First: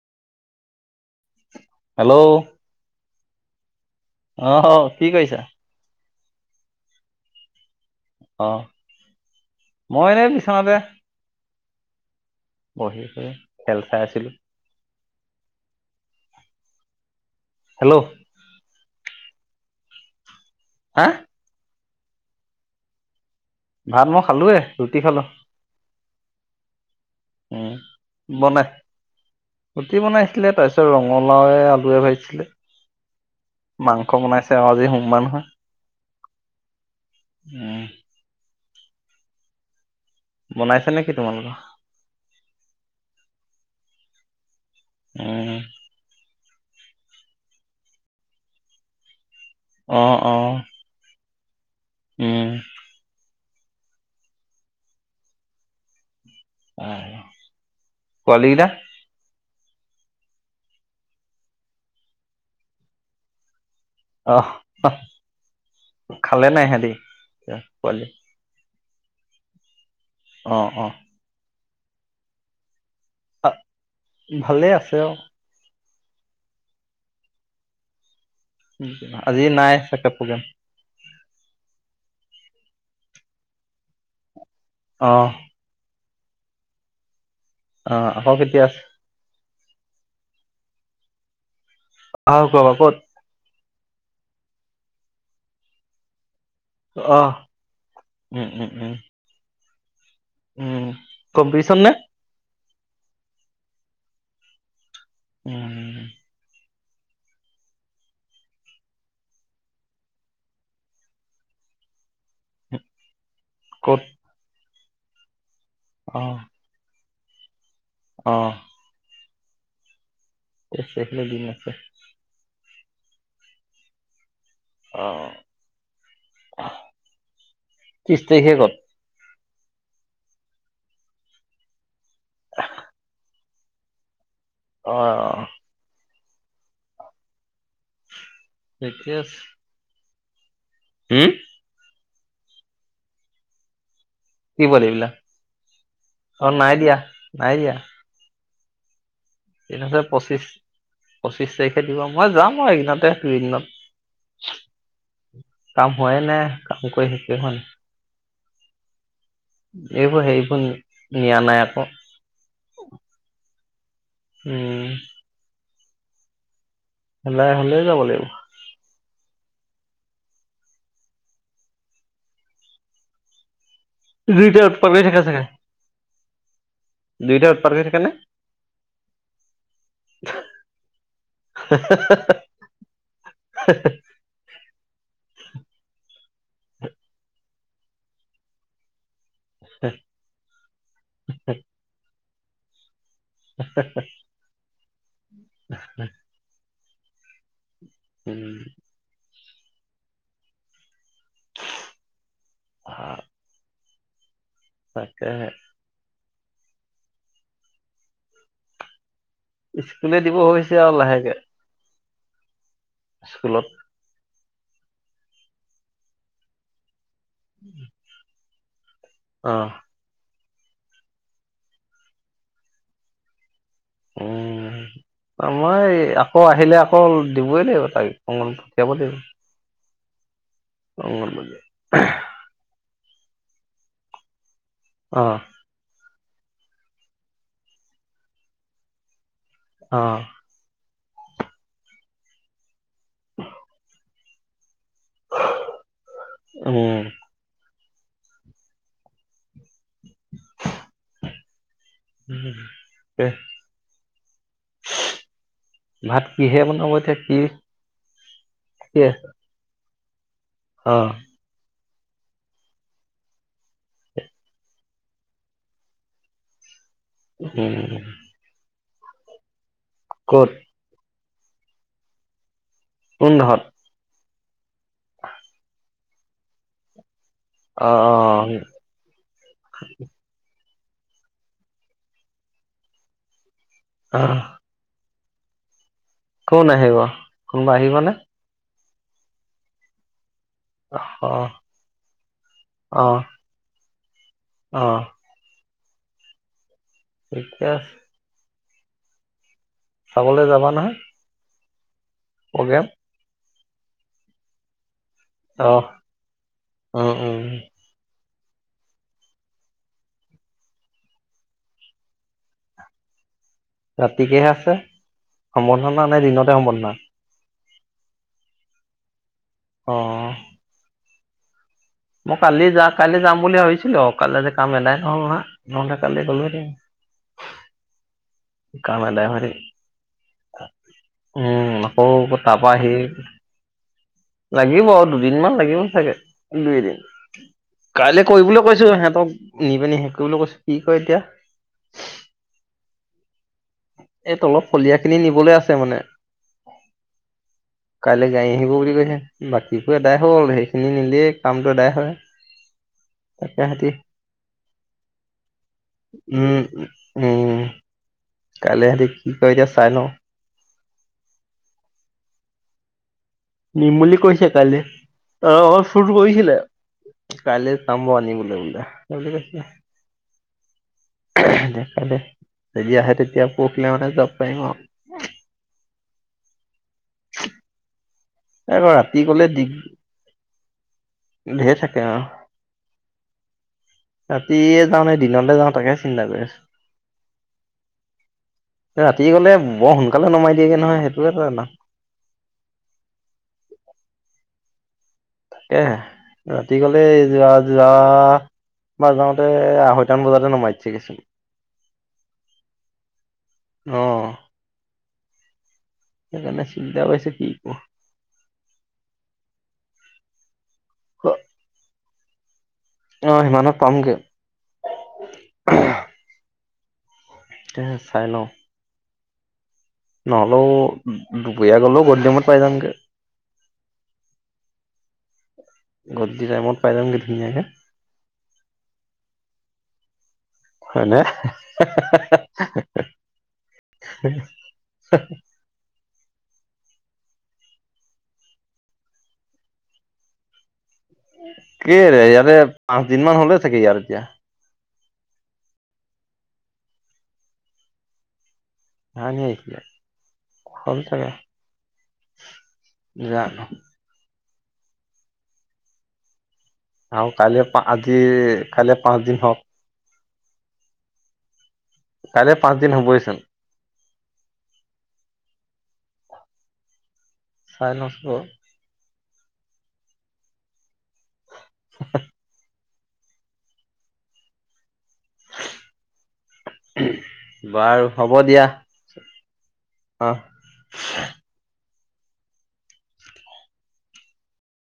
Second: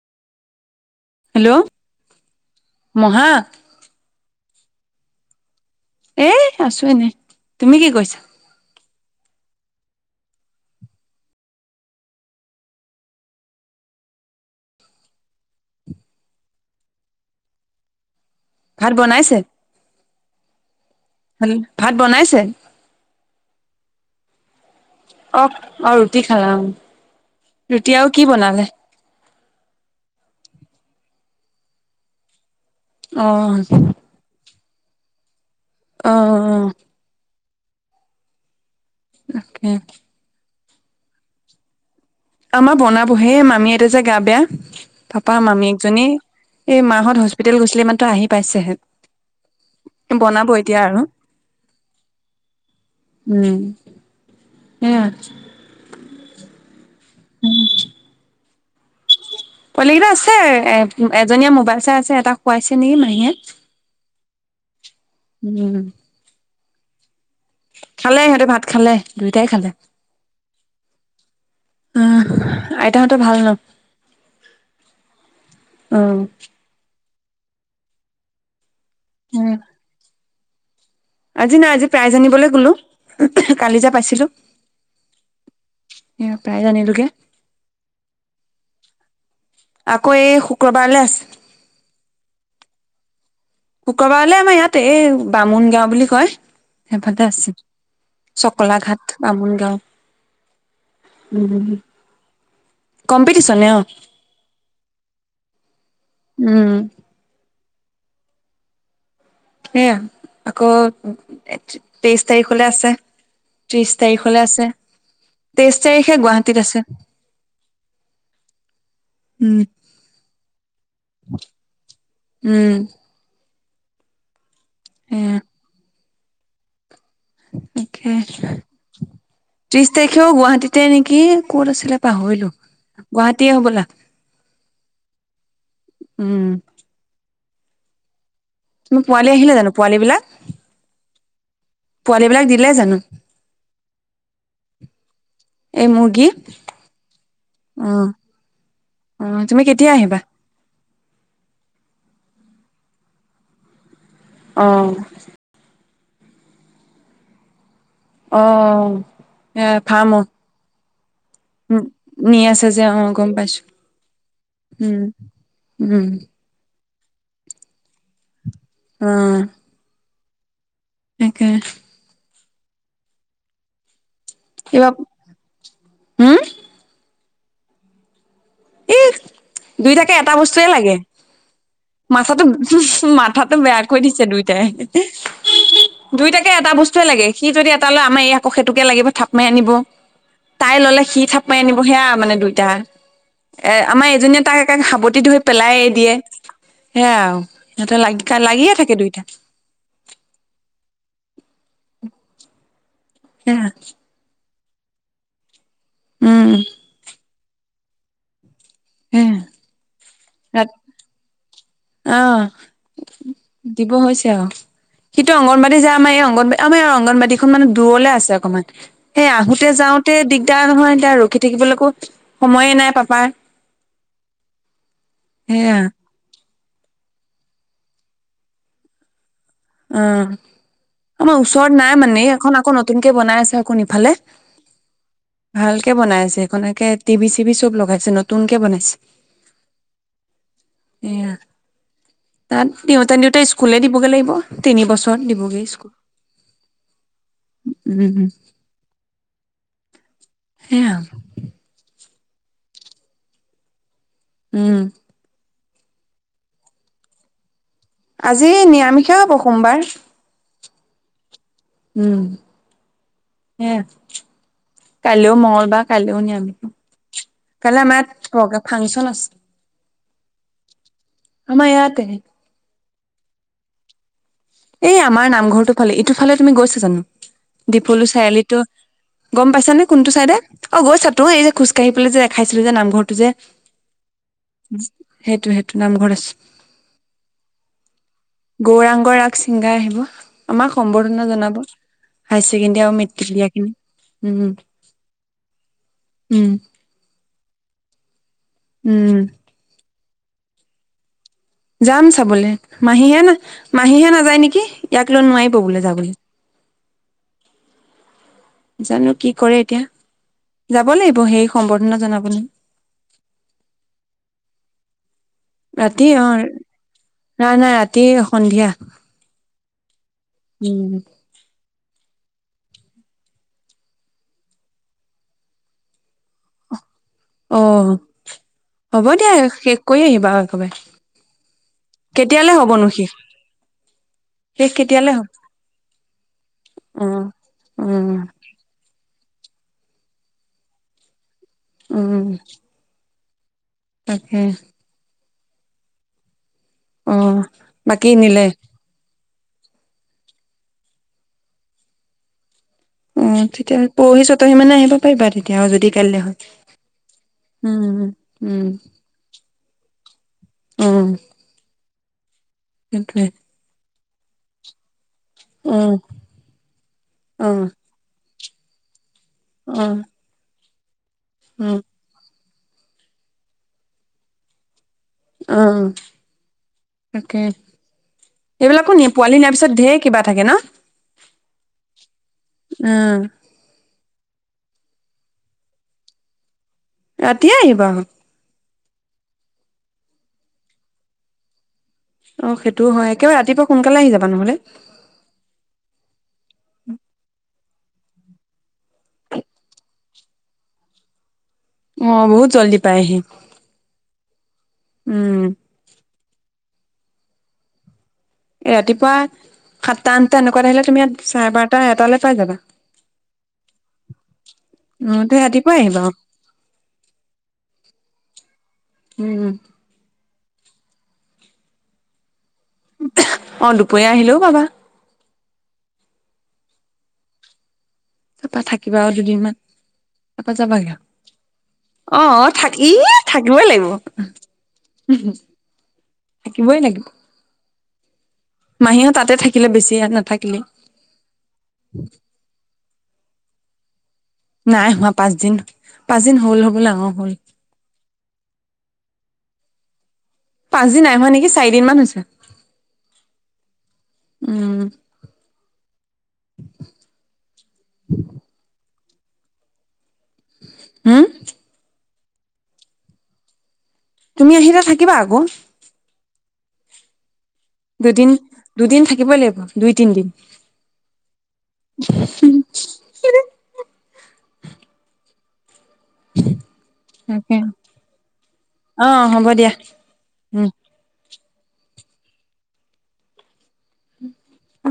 Hello মহা [unintelligible] অ হ কি কৈছা এ আছো এনে তুমি কি কৈছা অ মই এনে বিছনাতে বহি কৰি খেল চাই আছিলো হেল্ল' ভাত বনাইছে হা হেল ভাত বনাইছে ভাত মই খালোৱে ৰুটি খালো অ অ ৰুটি খালা অ উম ৰুটি আও কি বনাই বনালে ৰুটি বনাইছিলে তাৰপিছত ৰঙালাওৱে আলুৱে ভাজিছিলে অ তে আজি সোমবাৰ‌ নহয় অ অ উম অকে বনাইছা নেকি তোমালোকৰ আমাৰ বনাবহে মামী এটা যে গা বেয়া পাপা উম মামী একজনী এই মাহত হস্পিতেল গৈছিলে মাত্ৰ আহি পাইছেহেন অ [unintelligible] অ বনাব এতিয়া আৰু উম উম স উম উম কলগিলা [unintelligible] পোৱলী কেটা আছে এ এজনীয়ে মোবাইল চাই আছে এটা খুৱাইছে নেকি মাহীয়ে [unintelligible] অ উম খালে নাই হেন এ [unintelligible] এ ক খালে সিহঁতে ভাত খালে দুইটাই খালে অ অ উম ভালেই আছে অ আহ আজি নাই চেক প্ৰগ্ৰেম আজি নাই আজি প্ৰায় জানিবলৈ ক'লো কালি যো পাইছিলো অ এ প্ৰায় জানিলোগে [unintelligible] অ আহক কেতিয়াছে আকৌ এই শুক্ৰবাৰলৈ আছে আহ কোৱা বা ক'ত শুক্ৰবাৰলৈ আমাৰ ইয়াতে এই বামুণ গাও বুলি কয় সেইফলে আহ আছিল উম উম চকলা উম ঘাট বামুন গাও উম কম্পিটিশন নে কম্পিটিচন ন উম সেয়া আকৌ তেইশ তাৰিখলে আছে ত্ৰিশ ক'ত তাৰিখলৈ আছে তেইশ তাৰিখে অ গুৱাহাটীত আছে অ উম কছে নদী ম আছে [inaudible] সেয়া অ [unintelligible] তাকে। ত্ৰিশ তাৰিখেও গুৱাহাটীতে নেকি ক'ত আছিলে। পাহৰিলো গুৱাহাটী। তি হ'বলা। অ'হ। উম। তুমি পোৱালি আহিলে জানো পোৱালী বিলাক। হুম। পোৱালী বিলাক দিলে জানো। কি বল এইবিলাক এই মুৰ্গী অ নাই দিয়া নাই দিয়া। অ অ তুমি কেতিয়া তেনেহলে আহিবা। পঁচিশ পঁচিশ তাৰিখে দিব মই যাম আৰু সেইদিনতে দুইদিনত। অহ। কাম হয়ে নে কাম কৰি শেষকে হয় নাই। অ এ ফাম। এইবোৰ হেৰিবোৰ নিয়া নাই উম আকৌ ন আছা যে অ গম পাইছো। উম। উম। হাই হলে যাব লাগিব। উম। তাকে। দুইট প এইবাৰ থাক চাগ। হম দুইটা উৎপাত হৈ থাকে নে? এ দুইটাকে এটা বস্তুৱয়ে লাগে মাথাটো মাথাটো বেয় কৈ দিছে দুইটাই। দুইটাকে এটা বসুৱ লাগে য এ লয় আমাৰ এই আকৌ সেইটোকে লাগিব থাক। মা নিব। তাই ল'লে। সি থাপ মাই আনিব সেয়া মানে দুই। দা। এ আমাৰ এজনীয়ে তাই। দুই তাকে খাব। গুটি টো পেলাই দিয়ে। সে। সিহঁতে লাগি- উম লাগিয়ে থাকে দুইটা। [unintelligible] [inaudible] তাকে। উম, ' সেয়া স্কুলে দিব ভাবিছে আৰু লাহেকে। অহ স্কুলত ', দিব হৈছে আৰু। সিটো অংগনবাদী যায় আম এই অংগ, ' আমাৰ অংগবাদী, এইখন মানে দূৰলে আছে অকমান। সেই অ আহোতে যাওঁতে দিগ, এতিয়া নহয়, এতিয়া ৰখি থাকিবলৈকো সময়ে নাই পাপাৰ। উম, ' সেয়া মই আকৌ আহি, আহিলে আকৌ দিবই লাগিব তাক অলপ যাব লাগিব। উম, আমাৰ অংগনবাড়ী ওচৰত নাই মানে এখন আকৌ ন, ' নতুনকে বনাই আছে আকোন ইফালে। অ ভালকে বনাই আছে। হেনেকে টিভি- চিবি চব লগাইছে নতুনকে বনাইছে। অহ্ এয়া তাত, দিওঁতে নিওঁতে স্কুলে দিবগৈ লাগিব। তিনি বছৰত দিবগে স্কুল। উম উমম্, সেয়া আৰু, উম', উম, ' ভাত কিহে বনাব এতিয়া কি? আজি নিৰামিষ এ, হব সোমবাৰ। হ', উম', সেয়া কাইলৈও মগলবাৰ, কাইলৈও নিৰামিষে। উম কালা মাত বগা, ফাংচন আছে। ক' ত? আমাৰ ইয়াতে কোন ঘৰত, এই আমাৰ নামঘৰটো ফালে সটোফালে তুমি গৈছা জানোঁ? অ দীপলু অ চাৰি আহ আলিতো গম পাইছ নে কোনটো চাইডে? অ গৈছা তো, এই যে খোজকাাঢ়ি পেলাই যে দেখাইছিলো যে নামঘৰটো যে আহ। সেইটো, সেইটো নামঘৰ কোন আহিব কোনোবা আহিবনে গৌৰাংগৰাগ ছিংগাৰ আহিব। আমাক অ সম্বৰ্ধনা জনাব হায়াৰ ছেকেণ্ডাৰী আৰু অ মেট্ৰিক দিয়াখিনিক। অ উম। [inaudible] উম। চাবলৈ যাবা নহয় যাম চাবলৈ। প্ৰগ্ৰেম মাহীহে না মাহীহে নাযায় নেকি? ইয়াক লৈ নোৱাৰিব বোলে যাবলৈ। অ উম জানো কি কৰে এতিয়া? যাব লাগিব সেই সম্বৰ্ধনা জনাবলৈ। ৰাতিকেহে আছে। ৰাতি সম্বৰ্ধনা নে অ দিনতে সম্বৰ্ধনা নাই নাই ৰাতি সন্ধিয়া অ উম মই কালি যাম, কাইলৈ যাম বুলি ভাবিছিলোঁ। অ কাইলৈ যে কাম এদায় হোৱা নাই, নহ'লে কালি গলোঁ হেঁতেন। অ কাম হ'ব এদায় দিয়া হয় নেকি? শেষ কৰি আহিবা আৰু একেবাৰে উম--আকৌ কেতিয়ালে তাৰপৰা হ'বনো আহি শেষ শেষ লাগিব আৰু কেতিয়ালে হ'ব দুদিনমান লাগিব ছাগে--দুই দিন। অ উম কাইলে কৰিবলৈ কৈছোঁ সিহঁতক। নিবানি, শেষ কৰিবলৈ কৈছোঁ, কি কয় এতিয়া? উম এই তাকে তলপ ফলিয়া খিনি নি অকলে আছে মানে অ বাকী কাইলৈ নিলে গাড়ী আহিব বুলি কৈছে বাকীবোৰ এদাই হ'ল। সেইখিনি নিলে কামটো এদাই হয়। তাকে অ--তেতিয়া সিহঁতি পৰহি চতৰহি মানত আহিব পাৰিবা, তেতিয়া যদি কাইলৈ হয়। উম উম উম উম কাইলৈ আহ দে এতিয়া চাই লওঁ। উম। সেইটোৱে নিম বুলি কৈছে কাইলৈ। অ অ উম চুৰ কৰিছিলে। অ কাইলৈ যাব আনিবলৈ। [unintelligible] [unintelligible] অ অ দেখা দে তেতিয়া আহে, তেতিয়া পৰহিলে মানে যাব পাৰিম আৰু অ উম তাকে আকৌ এইবিলাকো নিয়ে, ৰাতি পোৱালি গলে নিয়াৰ পিছত দিগ ঢেৰ কিবা থাকে ন? ধেৰ থাকে আৰু উম ৰাতিয়ে যাওঁ নে দিনতে যাওঁ, তাকে চিন্তা কৰি আছো। ৰাতিয়ে আহিবা। ৰাতি গ'লে বৰ সোনকালে নমাই দিয়েগে নহয় সেইটোয়ে টো না অ সেইটোও হয়। একেবাৰে ৰাতিপুৱা সোনকালে আহি যাবা নহ'লে তাকে ৰাতি গ'লে যোৱা যোৱা বাৰ যাওঁতে আঢ়ৈটা মান বজাতে নমাই দিছেগে চোন অ বহুত জল্দি পায়হি অহ উম সেইকাৰণে চিন্তা কৰিছে কি ক ৰাতিপুৱা সাতটা আঠটা এনেক- কোৱাত আহিলে তুমি ইয়াত কৰো চাৰে বাৰটা এটালে পাই যাবা অ সিমানত পামগে অহ তই ৰাতিপুৱা আহিবা অ এ চাই লওঁ উম নহ'লেও দুপৰীয়া গ'লো গধূলি সময়ত - অ দুপৰীয়া আহিলেও পাবা। গধূলি টাইমত পাই যামগে ধুনীয়াকে। তাৰপা থাকিবা আৰু দুদিনমান। তপা যাবাগে হয় নে আও অ থা ই থাকিবই লাগিব থাকিবই লাগিব। মাহীহত তাতে থাকিলে বেছি ইয়াত নাথাকিলেই। কিৰে ইয়াতে আ দিনমান হ'লেই থাকি ইয়াত এতিয়া। নাই হোৱা পাঁচদিন পাঁচদিন হ'ল হবলা অ হ'ল কাহানি আহিছিলা? পাঁচ দিন নাই হোৱা নেকি চাৰিদিন মান হৈছে। জানো উম আৰু কাললৈ পা আজি কাইলে পাঁচ দিন হওঁক। হুও কাইলৈ পাঁচ দিন হ'বহিচোন তুমি আহিলে থাকিবা আকৌ চাই দুদিন লওঁচোন দুদিন থাকে থাকিব লাগিব দুই তিনিদিন হুম হুম হিঁ তাকে। বাৰু হ'ব দিয়া অ হ'ব দিয়া অঁ উম